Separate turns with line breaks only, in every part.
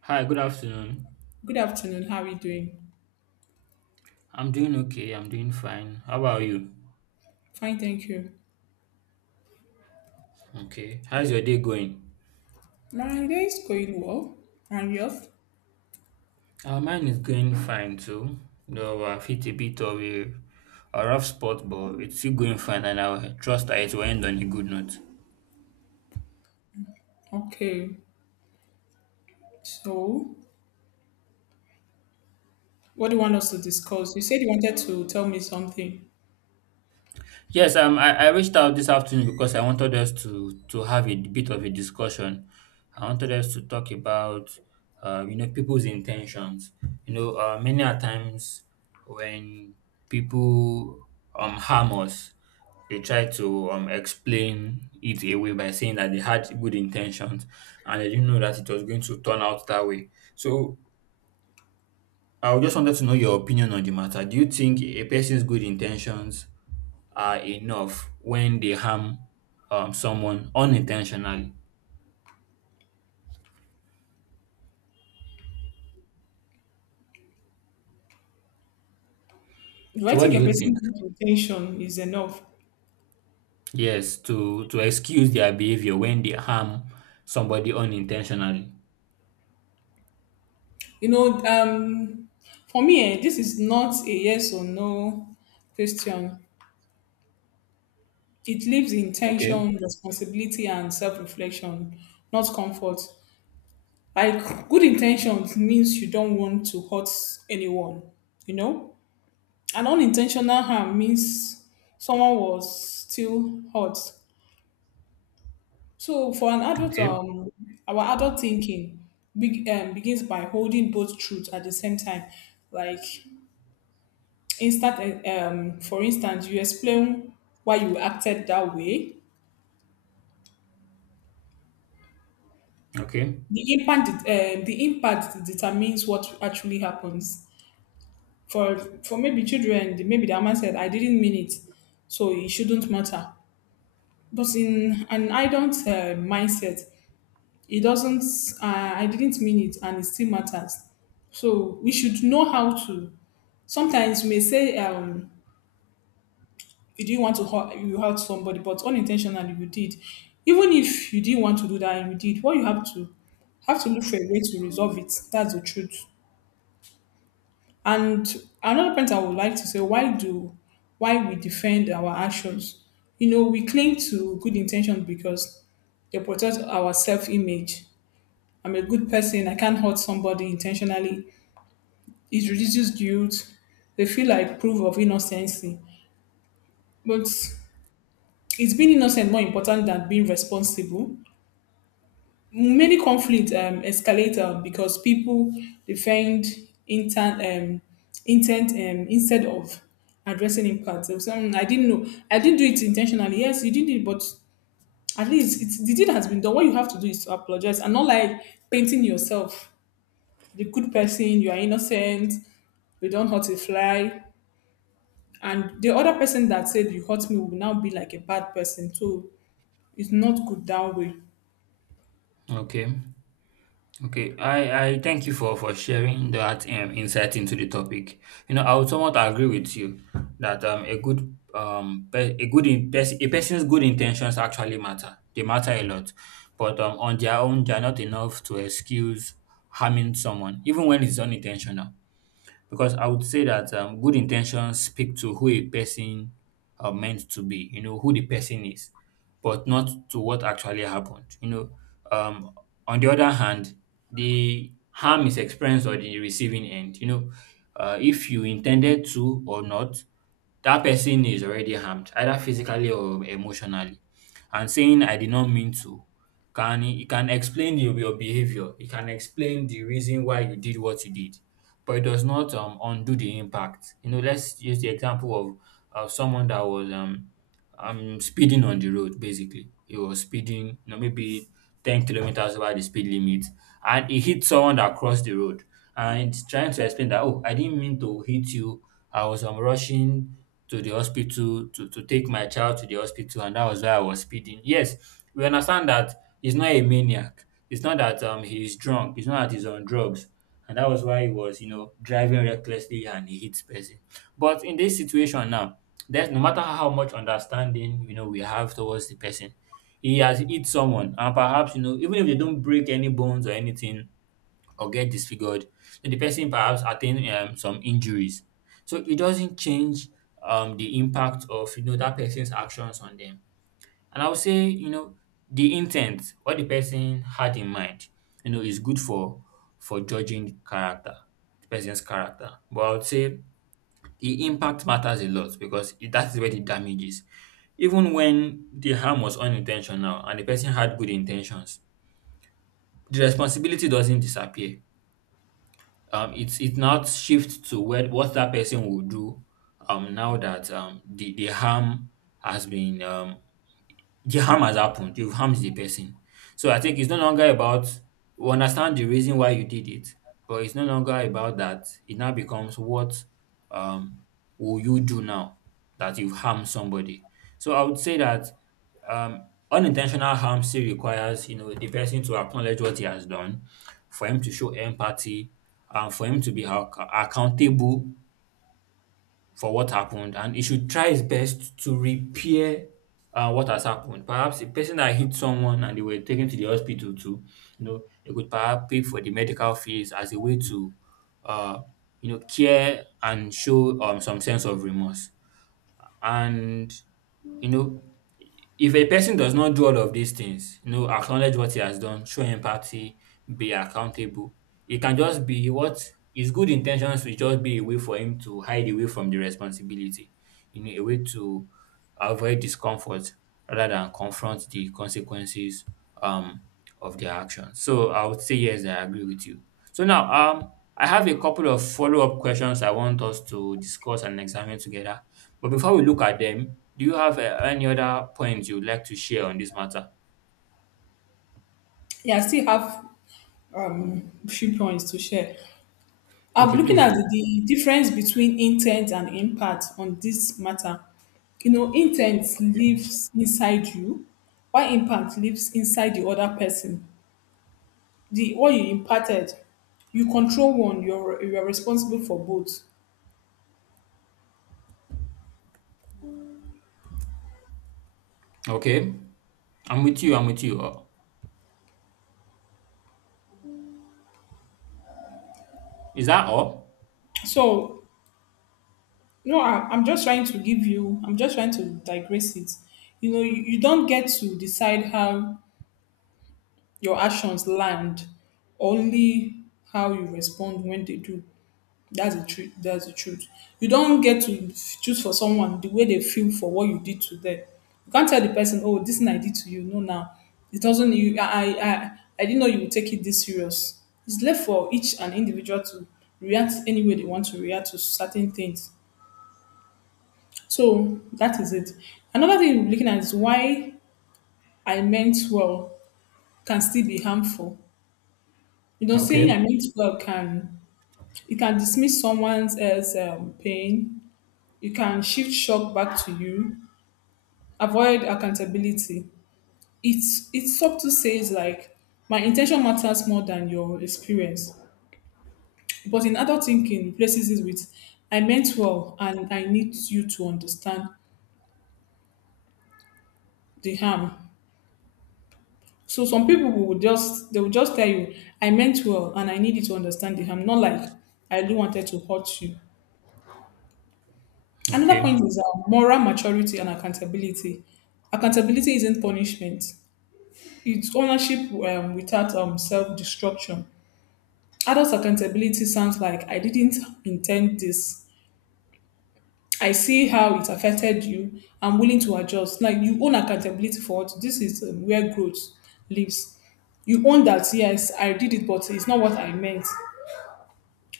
Hi, good afternoon.
Good afternoon. How are you doing?
I'm doing okay. I'm doing fine. How about you?
Fine, thank you.
Okay. How's your day going?
My day is going well. And yours?
Mine is going fine too. Though I've hit a bit of a rough spot, but it's still going fine, and I trust that it will end on a good note.
Okay. So, what do you want us to discuss? You said you wanted to tell me something.
Yes, I reached out this afternoon because I wanted us to have a bit of a discussion. I wanted us to talk about you know, people's intentions. You know, many a times when people harm us, they try to explain it away by saying that they had good intentions and they didn't know that it was going to turn out that way. So I just wanted to know your opinion on the matter. Do you think a person's good intentions are enough when they harm someone unintentionally.
Do I
So what
think
do
a
you think?
person's intention is enough?
Yes, to excuse their behavior when they harm somebody unintentionally.
You know, for me, this is not a yes or no question. It leaves
Okay,
intention, responsibility, and self-reflection, not comfort. Like good intentions means you don't want to hurt anyone, you know An unintentional harm means someone was still hurt. So for an adult,
okay,
our adult thinking be begins by holding both truths at the same time. Like, instant, for instance, you explain why you acted that way.
okay,
The impact determines what actually happens. For for maybe children, maybe the mama said, "I didn't mean it," so it shouldn't matter. But in an idle mindset, it doesn't I didn't mean it, and it still matters. So we should know how to. Sometimes you may say, you didn't want to hurt, you hurt somebody, but unintentionally you did. Even if you didn't want to do that and you did, what you have to look for a way to resolve it. That's the truth. And another point I would like to say, why we defend our actions. You know, we cling to good intentions because they protect our self-image. I'm a good person, I can't hurt somebody intentionally. It reduces guilt. They feel like proof of innocence. But it's being innocent more important than being responsible? Many conflicts escalate because people defend intent, um, intent instead of addressing impact. So, I didn't know. I didn't do it intentionally. Yes, you did it, but at least the deed has been done. What you have to do is to apologize, and not like painting yourself the good person, you are innocent, you don't hurt a fly. And the other person that said you hurt me will now be like a bad person. So it's not good that way.
okay. Okay. I thank you for sharing that insight into the topic. You know, I would somewhat agree with you that a good pe- a good in, pers- a person's good intentions actually matter. They matter a lot, but on their own, they are not enough to excuse harming someone, even when it's unintentional. Because I would say that good intentions speak to who a person are meant to be, you know, who the person is, but not to what actually happened. You know, um, on the other hand, the harm is experienced on the receiving end. You know, if you intended to or not, that person is already harmed, either physically or emotionally and saying I did not mean to can explain your behavior. It can explain the reason why you did what you did, but it does not undo the impact. You know, let's use the example of someone that was speeding on the road. Basically, he was speeding, you know, maybe 10 kilometers over the speed limit, and he hit someone that crossed the road. And it's trying to explain that, oh, I didn't mean to hit you. I was rushing to the hospital to take my child to the hospital and that was why I was speeding. Yes, we understand that he's not a maniac. It's not that he's drunk. It's not that he's on drugs. And that was why he was, you know, driving recklessly and he hits person. But in this situation now, there's no matter how much understanding, you know, we have towards the person, he has hit someone. And perhaps, you know, even if they don't break any bones or anything, or get disfigured. So the person perhaps attain some injuries. So it doesn't change the impact of you know that person's actions on them. And I would say you know the intent, what the person had in mind, you know, is good for judging character, the person's character. But I would say the impact matters a lot because that's where the damage is. Even when the harm was unintentional and the person had good intentions, the responsibility doesn't disappear it's Not shift to where what that person will do now that the harm has been the harm has happened. You've harmed the person. So I think it's no longer about we understand the reason why you did it, but it's no longer about that. It now becomes what um will you do now that you've harmed somebody? So I would say that um unintentional harm still requires you know the person to acknowledge what he has done, for him to show empathy, and for him to be accountable for what happened and he should try his best to repair what has happened. Perhaps a person that hit someone and they were taken to the hospital to, you know, they could perhaps pay for the medical fees as a way to, uh, you know, care and show some sense of remorse. And you know, if a person does not do all of these things, you know, acknowledge what he has done, show empathy, be accountable, it can just be what his good intentions will just be a way for him to hide away from the responsibility, you know, a way to avoid discomfort rather than confront the consequences um, of their actions. So I would say yes, I agree with you. So now, I have a couple of follow-up questions I want us to discuss and examine together but before we look at them, do you have any other points you'd like to share on this matter?
Yeah, I still have few points to share. I'm
Okay,
looking
please
at
do.
the difference between intent and impact on this matter. You know, intent lives inside you, while impact lives inside the other person. The what you imparted, you control one, you're responsible for both.
Okay. I'm with you. I'm with you. Is that all?
So No, I'm just trying to give you, I'm just trying to digress it. You know, you don't get to decide how your actions land, only how you respond when they do. That's the truth. That's the truth. You don't get to choose for someone the way they feel for what you did to them. You can't tell the person, "Oh, this thing I did to you." No, now it doesn't. You, I I didn't know you would take it this serious. It's left for each an individual to react any way they want to react to certain things. So that is it. Another thing you're looking at is why I meant well can still be harmful. You know, saying
Okay.
I meant well can dismiss someone's as pain. You can shift shock back to you. Avoid accountability. It's subtle says like my intention matters more than your experience. But in adult thinking, replaces it with I meant well and I need you to understand the harm. So some people will just tell you, I meant well and I need you to understand it. I'm not like I really wanted to hurt you. Another
Okay.
point is moral maturity and accountability. Accountability isn't punishment. It's ownership without self-destruction. Adult accountability sounds like I didn't intend this. I see how it affected you. I'm willing to adjust. Like you own accountability for it. This is where growth lives. You own that, yes, I did it, but it's not what I meant.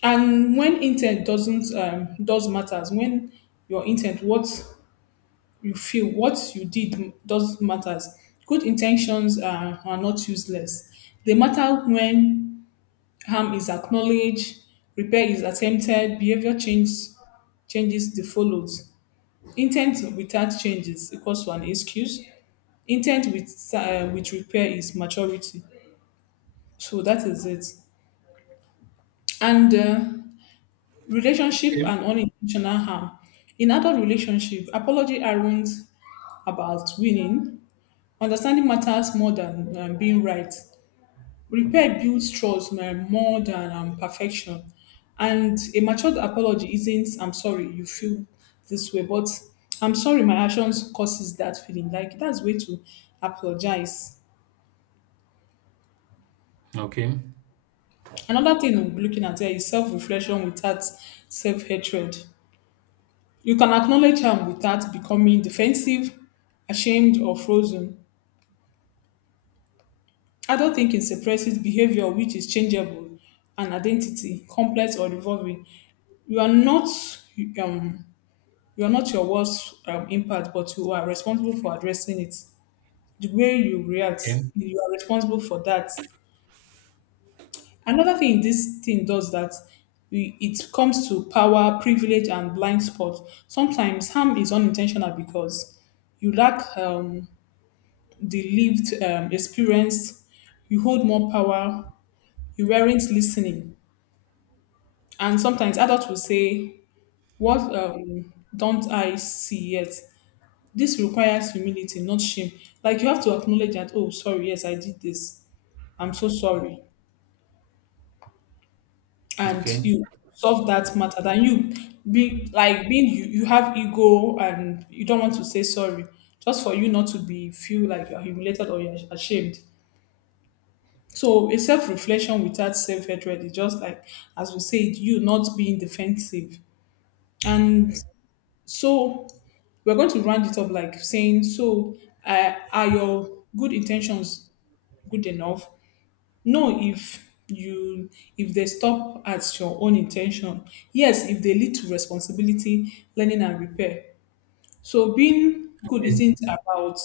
And when intent doesn't does matters, when your intent, what you feel, what you did does matters. Good intentions are not useless. They matter when harm is acknowledged, repair is attempted, behavior change changes the follows. Intent without changes equals to an excuse. Intent with repair is maturity. So that is it. And relationship
Okay.
and unintentional harm. In adult relationship, apology aren't about winning. Understanding matters more than being right. Repair builds trust more than perfection. And a matured apology isn't "I'm sorry you feel this way," but "I'm sorry my actions causes that feeling." Like that's way to apologize.
Okay.
Another thing we'll be looking at here is self-reflection without self-hatred. You can acknowledge harm without becoming defensive, ashamed, or frozen. Adult thinking suppresses behavior which is changeable and identity, complex or revolving. You are not um, you are not your worst impact, but you are responsible for addressing it. The way you react,
Okay.
you are responsible for that. Another thing this thing does that it comes to power, privilege, and blind spots. Sometimes harm is unintentional because you lack the lived experience, you hold more power, you weren't listening. And sometimes adults will say, what don't I see yet? This requires humility, not shame. Like you have to acknowledge that, oh, sorry, yes, I did this. I'm so sorry. And
Okay.
you solve that matter. Then you be like being you, you have ego and you don't want to say sorry, just for you not to be feel like you're humiliated or you're ashamed. So a self-reflection without self-hatred is just like, as we said, you not being defensive. And so we're going to round it up like saying, so are your good intentions good enough? No, if you if they stop at your own intention. Yes, if they lead to responsibility, learning and repair. So being good isn't about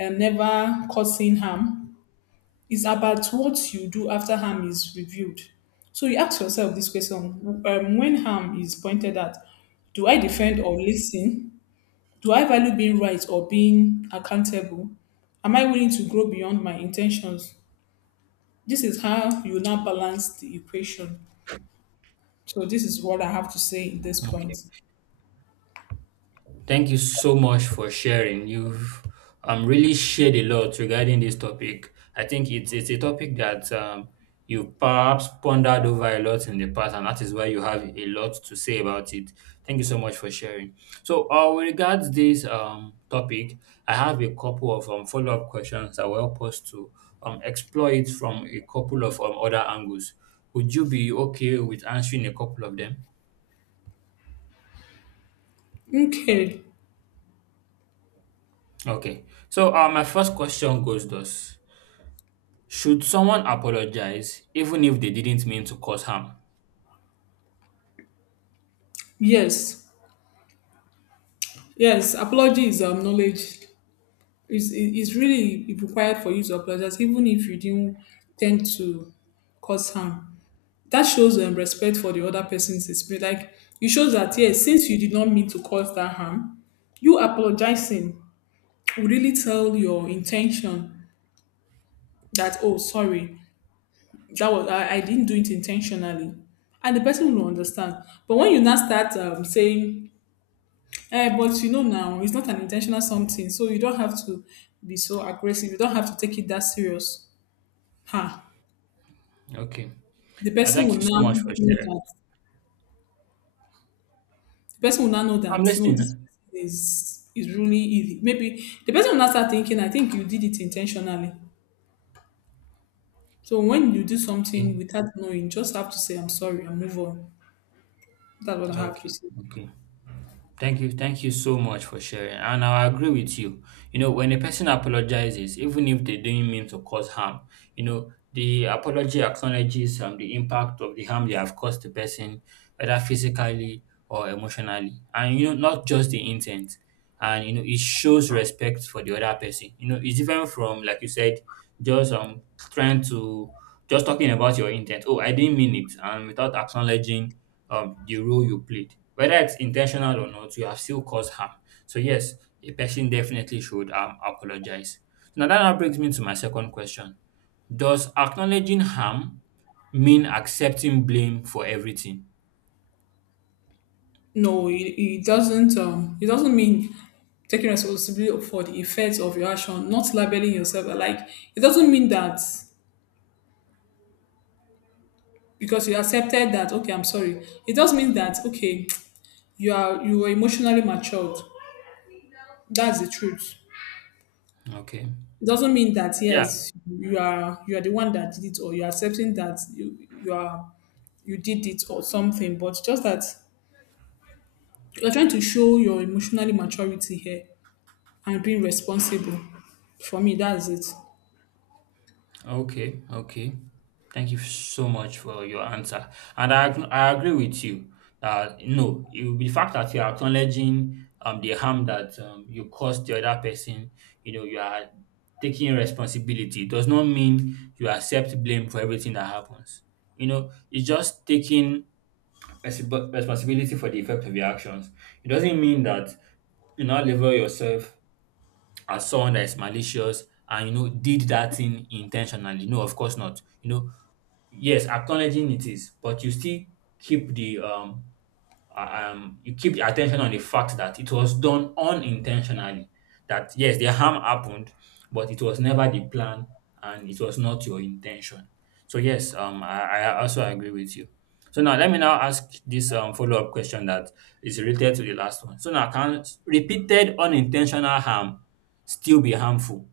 never causing harm. It's about what you do after harm is revealed. So you ask yourself this question, when harm is pointed at, do I defend or listen? Do I value being right or being accountable? Am I willing to grow beyond my intentions? This is how you now balance the equation. So this is what I have to say in this
Okay.
point.
Thank you so much for sharing. You've really shared a lot regarding this topic. I think it's a topic that you've perhaps pondered over a lot in the past, and that is why you have a lot to say about it. Thank you so much for sharing. So, with regards this topic, I have a couple of follow up questions that will help us to explore it from a couple of other angles. Would you be okay with answering a couple of them?
Okay.
Okay. So, my first question goes thus. Should someone apologize even if they didn't mean to cause harm?
Yes. Yes. Apology is knowledge, it's really required for you to apologize, even if you didn't tend to cause harm. That shows respect for the other person's experience. Like, it shows that, yes, since you did not mean to cause that harm, you apologizing will really tell your intention that, oh, sorry, that was I didn't do it intentionally. And the person will understand. But when you now start saying, but you know now, it's not an intentional something, so you don't have to be so aggressive. You don't have to take it that serious. Ha!
Okay.
The person
Thank
will
you
now
so much for
know
sharing.
that the person will now know
I'm
that no, this
listening.
person is really easy. Maybe the person will now start thinking, I think you did it intentionally. So when you do
Okay.
something without knowing, just have to say I'm sorry and move on. That's what I have to
Okay.
say.
Okay. Thank you. Thank you so much for sharing. And I agree with you. You know, when a person apologizes, even if they didn't mean to cause harm, you know, the apology acknowledges the impact of the harm they have caused the person, whether physically or emotionally. And, you know, not just the intent. And, you know, it shows respect for the other person. You know, it's different from, like you said, just trying just talking about your intent. Oh, I didn't mean it. And without acknowledging the role you played. Whether it's intentional or not, you have still caused harm. So, yes, a person definitely should apologize. So, now, that now brings me to my second question. Does acknowledging harm mean accepting blame for everything?
No, it doesn't mean taking responsibility for the effects of your action, not labeling yourself. Like it doesn't mean that because you accepted that okay, I'm sorry. It does mean that okay, you were emotionally matured. That's the truth.
Okay.
It doesn't mean that
Yeah.
yes, you are the one that did it, or you're accepting that you did it or something, but just that you're trying to show your emotionally maturity here and being responsible. For me, that's it.
Okay. Thank you so much for your answer. And I agree with you. No, you, the fact that you're acknowledging the harm that you caused the other person, you know, you are taking responsibility. It does not mean you accept blame for everything that happens. You know, it's just taking responsibility for the effect of your actions. It doesn't mean that you now level yourself as someone that is malicious and you know did that thing intentionally, no, of course not, you know, yes, acknowledging it is, but you still keep the you keep the attention on the fact that it was done unintentionally. That yes, the harm happened, but it was never the plan and it was not your intention. So yes, I also agree with you. So now let me now ask this follow-up question that is related to the last one. So now, can repeated unintentional harm still be harmful?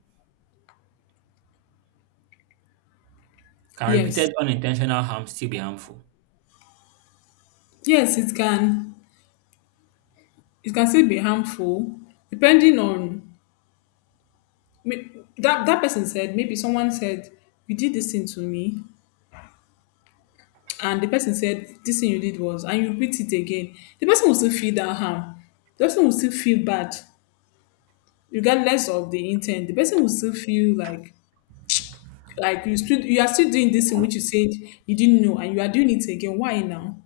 Can
Yes.
repeated unintentional harm still be harmful?
Yes, it can still be harmful depending on may- that person said, maybe someone said you did this thing to me, and the person said this thing you did was, and you repeat it again. The person will still feel that harm. The person will still feel bad regardless of the intent. The person will still feel like you are still doing this thing which you said you didn't know, and you are doing it again. Why now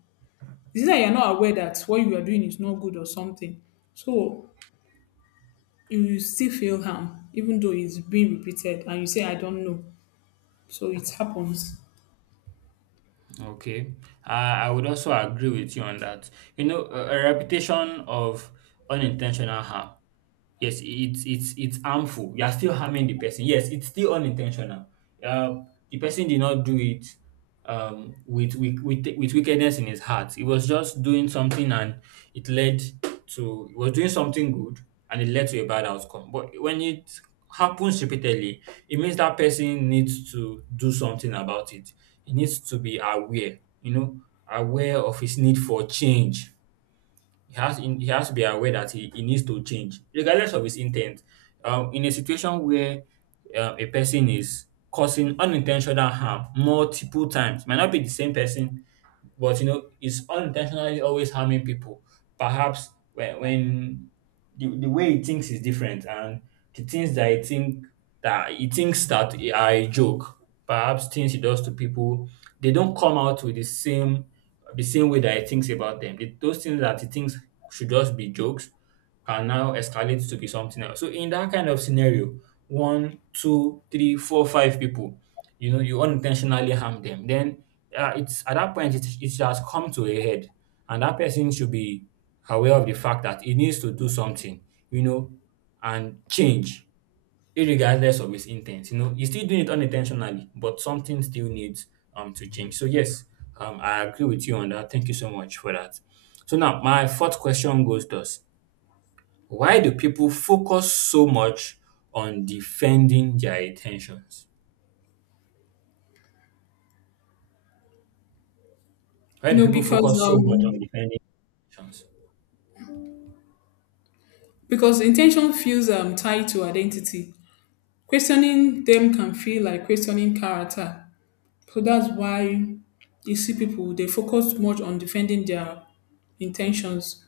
is it that you are not aware that what you are doing is not good or something? So you will still feel harm even though it's being repeated and you say I don't know. So it happens.
Okay, I would also agree with you on that. You know, a reputation of unintentional harm. Yes, it's harmful. You are still harming the person. Yes, it's still unintentional. Uh, the person did not do it with, with wickedness in his heart. He was just doing something, and it led to he was doing something good, and it led to a bad outcome. But when it happens repeatedly, it means that person needs to do something about it. He needs to be aware, you know, aware of his need for change he has to be aware that he needs to change, regardless of his intent. In a situation where a person is causing unintentional harm multiple times, might not be the same person, but you know it's unintentionally always harming people, perhaps when, when the way he thinks is different, and the things that he thinks that are a joke, perhaps things he does to people, they don't come out with the same, the same way that he thinks about them. Those things that he thinks should just be jokes can now escalate to be something else. So in that kind of scenario, one two three four five people, you know, you unintentionally harm them, then it's at that point it has come to a head, and that person should be aware of the fact that he needs to do something, you know, and change, irregardless of his intent. You know, he's still doing it unintentionally, but something still needs to change. So yes, I agree with you on that. Thank you so much for that. So now my fourth question goes thus: why do people focus so much on defending their intentions? Why
You
do
know,
people
because
focus so much on
um
defending emotions?
because intention feels tied to identity. Questioning them can feel like questioning character. So that's why you see people, they focus much on defending their intentions.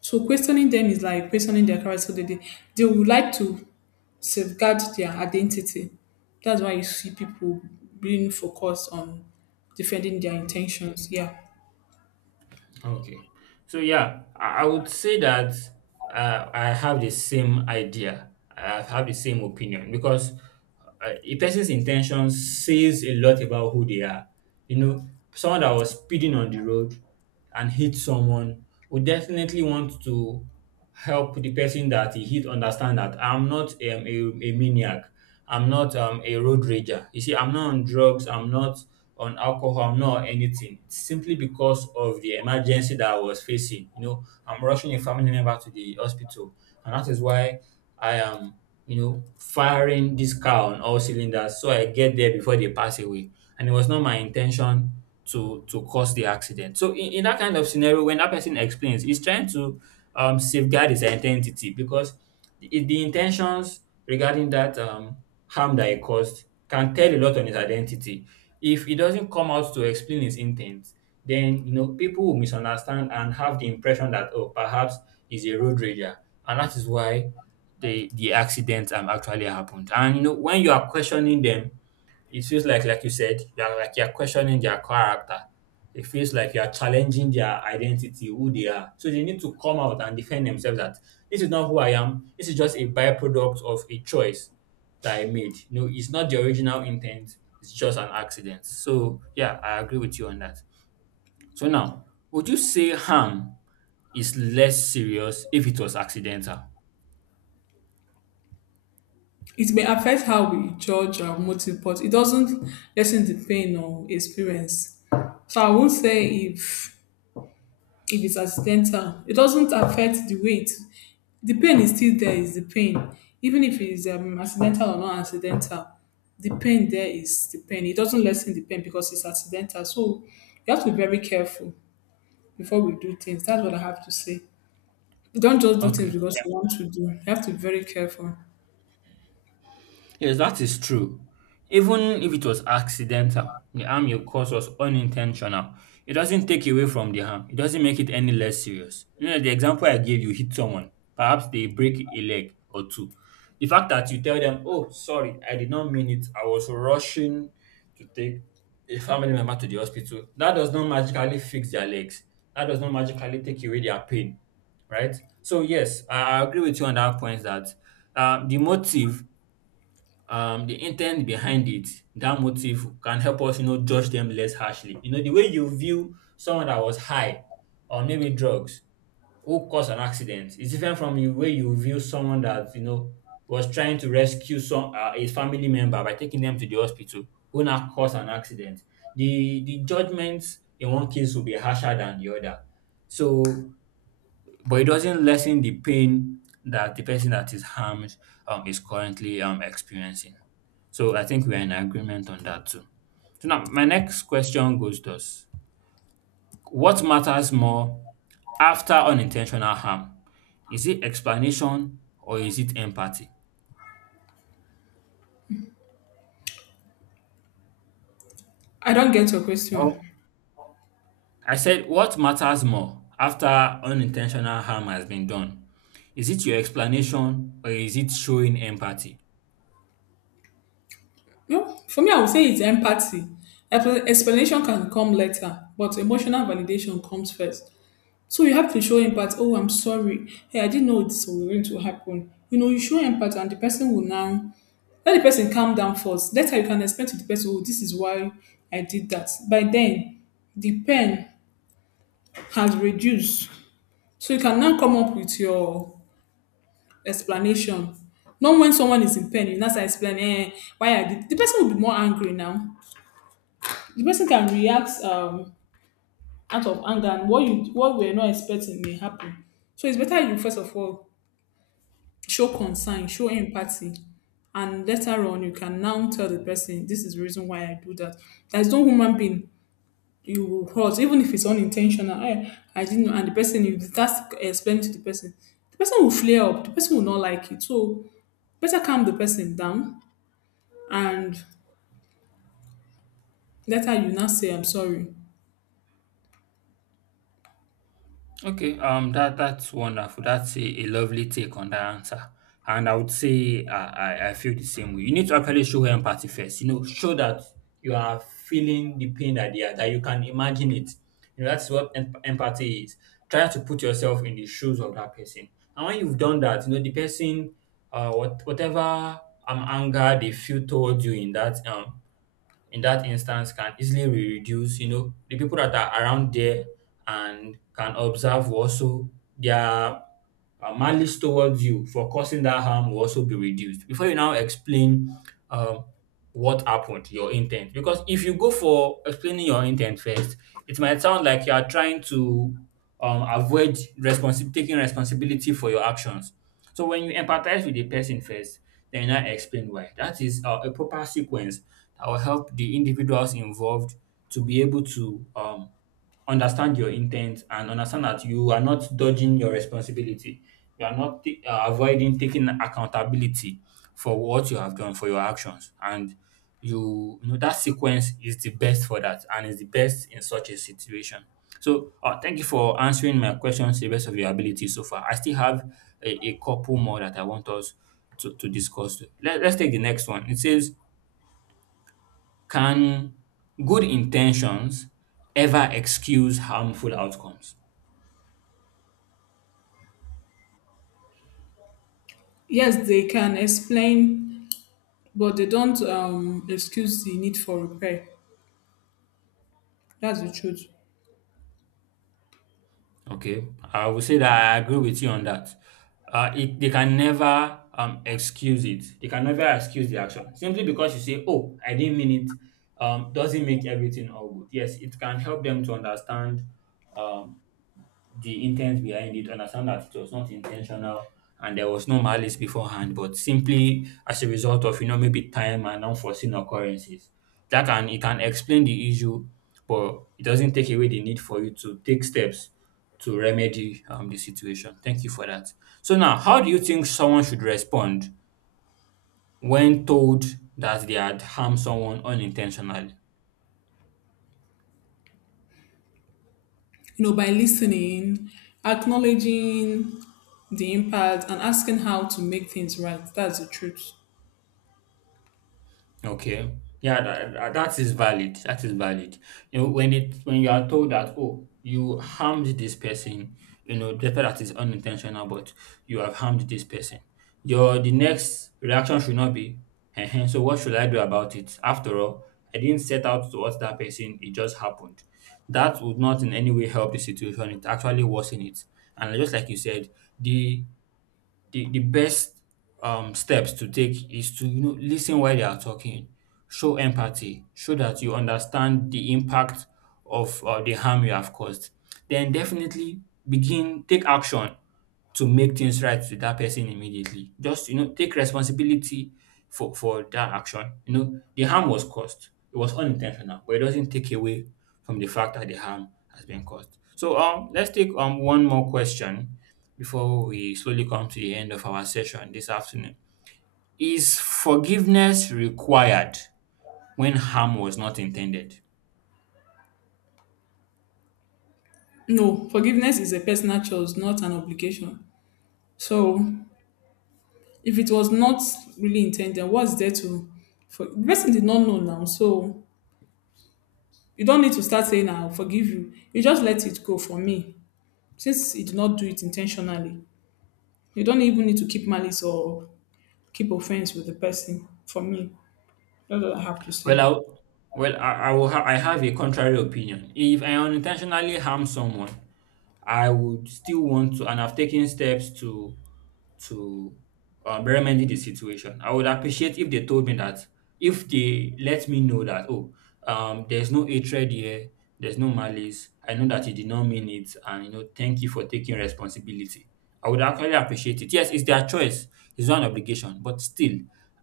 So questioning them is like questioning their character. So They would like to safeguard their identity. That's why you see people being focused on defending their intentions. Yeah.
Okay. So yeah, I would say that I have the same idea. I have the same opinion, because a person's intention says a lot about who they are. You know, someone that was speeding on the road and hit someone would definitely want to help the person that he hit understand that I'm not a maniac. I'm not a road rager. You see, I'm not on drugs. I'm not on alcohol. I'm not on anything. It's simply because of the emergency that I was facing. You know, I'm rushing a family member to the hospital. And that is why I am, you know, firing this car on all cylinders so I get there before they pass away. And it was not my intention to cause the accident. So in that kind of scenario, when that person explains, he's trying to safeguard his identity, because the intentions regarding that harm that he caused can tell a lot on his identity. If he doesn't come out to explain his intent, then you know people will misunderstand and have the impression that, oh, perhaps he's a road rager, and that is why the accident actually happened. And you know, when you are questioning them, it feels like you said, you are like you are questioning their character. It feels like you are challenging their identity, who they are. So they need to come out and defend themselves that this is not who I am. This is just a byproduct of a choice that I made. No, it's not the original intent. It's just an accident. So yeah, I agree with you on that. So now, would you say harm is less serious if it was accidental?
It may affect how we judge our motive, but it doesn't lessen the pain or experience. So I won't say if it's accidental, it doesn't affect the weight. The pain is still there, is the pain. Even if it's accidental or not accidental, the pain there is the pain. It doesn't lessen the pain because it's accidental. So you have to be very careful before we do things. That's what I have to say. Don't just do
Okay.
things because you want to do. You have to be very careful.
Yes, that is true. Even if it was accidental, the harm you caused was unintentional. It doesn't take away from the harm. It doesn't make it any less serious. You know, the example I gave, you hit someone. Perhaps they break a leg or two. The fact that you tell them, oh, sorry, I did not mean it, I was rushing to take a family member to the hospital, that does not magically fix their legs. That does not magically take away their pain. Right? So yes, I agree with you on that point that the motive, the intent behind it, that motive can help us, you know, judge them less harshly. You know, the way you view someone that was high or maybe drugs, who caused an accident, is different from the way you view someone that, you know, was trying to rescue some a family member by taking them to the hospital, who now caused an accident. The judgments in one case will be harsher than the other. So, but it doesn't lessen the pain that the person that is harmed is currently experiencing. So I think we're in agreement on that too. So now my next question goes thus: what matters more after unintentional harm? Is it explanation or is it empathy?
I don't get your question.
Well, I said, what matters more after unintentional harm has been done? Is it your explanation or is it showing empathy?
No, for me, I would say it's empathy. Explanation can come later, but emotional validation comes first. So you have to show empathy. Oh, I'm sorry. Hey, I didn't know this was going to happen. You know, you show empathy and the person will now let the person calm down first. Later you can explain to the person, oh, this is why I did that. By then, the pain has reduced. So you can now come up with your explanation. Not when someone is in pain, you now start explaining why I did. The person will be more angry now. The person can react out of anger, and what we're not expecting may happen. So it's better you first of all show concern, show empathy. And later on, you can now tell the person, this is the reason why I do that. There's no human being you will hurt, even if it's unintentional. I didn't know. And the person, if that's explained to the person will flare up. The person will not like it. So better calm the person down. And later you now say, I'm sorry.
Okay, that that's wonderful. That's a lovely take on that answer, and I would say I feel the same way. You need to actually show empathy first. You know, show that you are feeling the pain that they are, that you can imagine it. You know, that's what empathy is. Try to put yourself in the shoes of that person, and when you've done that, you know the person, whatever anger they feel towards you in that instance can easily be reduced. You know, the people that are around there and can observe will also their malice towards you for causing that harm will also be reduced. Before you now explain um, what happened, your intent, because if you go for explaining your intent first, it might sound like you are trying to taking responsibility for your actions. So when you empathize with the person first, then you now explain why. That is a proper sequence that will help the individuals involved to be able to understand your intent and understand that you are not dodging your responsibility. You are not avoiding taking accountability for what you have done, for your actions. And you know that sequence is the best for that, and is the best in such a situation. So, thank you for answering my questions to the best of your ability so far. I still have a couple more that I want us to discuss. Let's take the next one. It says, can good intentions ever excuse harmful outcomes?
Yes, they can explain, but they don't excuse the need for repair. That's the truth.
Okay, I will say that I agree with you on that. They can never excuse it. They can never excuse the action. Simply because you say, oh, I didn't mean it, doesn't make everything all good. Yes, it can help them to understand um, the intent behind it, understand that it was not intentional and there was no malice beforehand, but simply as a result of, you know, maybe time and unforeseen occurrences. That can, it can explain the issue, but it doesn't take away the need for you to take steps to remedy the situation. Thank you for that. So now, how do you think someone should respond when told that they had harmed someone unintentionally?
You know, by listening, acknowledging the impact, and asking how to make things right. That's the truth.
Okay. Yeah, that, that that is valid. That is valid. You know, when it, when you are told that, oh, you harmed this person, you know, despite that is unintentional, but you have harmed this person. Your the next reaction should not be, "Ehen, so what should I do about it? After all, I didn't set out to hurt that person, it just happened." That would not in any way help the situation, it actually worsen it. And just like you said, the the best steps to take is to, you know, listen while they are talking, show empathy, show that you understand the impact of the harm you have caused. Then definitely begin, take action to make things right with that person immediately. Just, you know, take responsibility for that action. You know the harm was caused. It was unintentional, but it doesn't take away from the fact that the harm has been caused. So let's take one more question before we slowly come to the end of our session this afternoon. Is forgiveness required when harm was not intended?
No, forgiveness is a personal choice, not an obligation. So, if it was not really intended, what's there to? For, the person did not know now, so you don't need to start saying, "I'll forgive you." You just let it go. For me, since he did not do it intentionally, you don't even need to keep malice or keep offense with the person. For me, that's all I have to
Well,
say.
I, well, I will. I have a contrary opinion. If I unintentionally harm someone, I would still want to, and I've taken steps to remedy the situation. I would appreciate if they told me that, if they let me know that, oh, there's no hatred here, there's no malice. I know that you did not mean it, and, you know, thank you for taking responsibility. I would actually appreciate it. Yes, it's their choice. It's not an obligation, but still,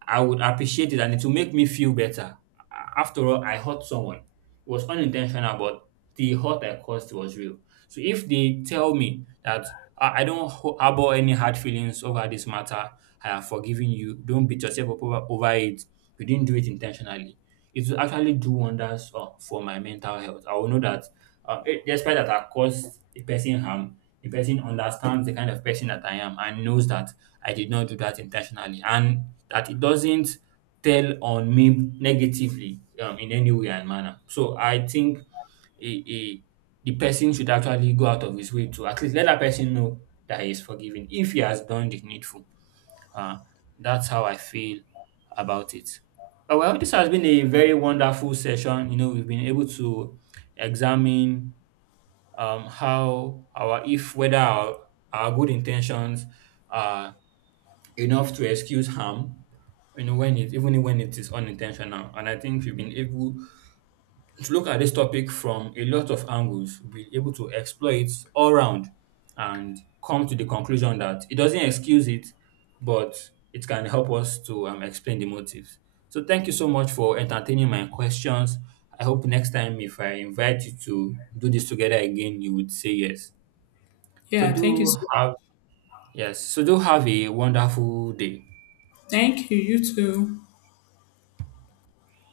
I would appreciate it, and it will make me feel better. After all, I hurt someone. It was unintentional, but the hurt I caused was real. So if they tell me that, "Ah, I don't harbor any hard feelings over this matter, I have forgiven you. Don't beat yourself up over, over it. You didn't do it intentionally," it will actually do wonders for my mental health. I will know that despite that I caused a person harm, the person understands the kind of person that I am and knows that I did not do that intentionally, and that it doesn't tell on me negatively in any way and manner. So I think a, a, the person should actually go out of his way to at least let that person know that he is forgiven if he has done the needful. Uh, that's how I feel about it. Well, this has been a very wonderful session. You know, we've been able to examine how our, if whether our good intentions are enough to excuse harm, you know, when it, even when it is unintentional. And I think we've been able to look at this topic from a lot of angles, we'll be able to explore it all round, and come to the conclusion that it doesn't excuse it, but it can help us to explain the motives. So thank you so much for entertaining my questions. I hope next time if I invite you to do this together again, you would say yes. So
Yeah, thank you
do have, yes, so do have a wonderful day.
Thank you. You too.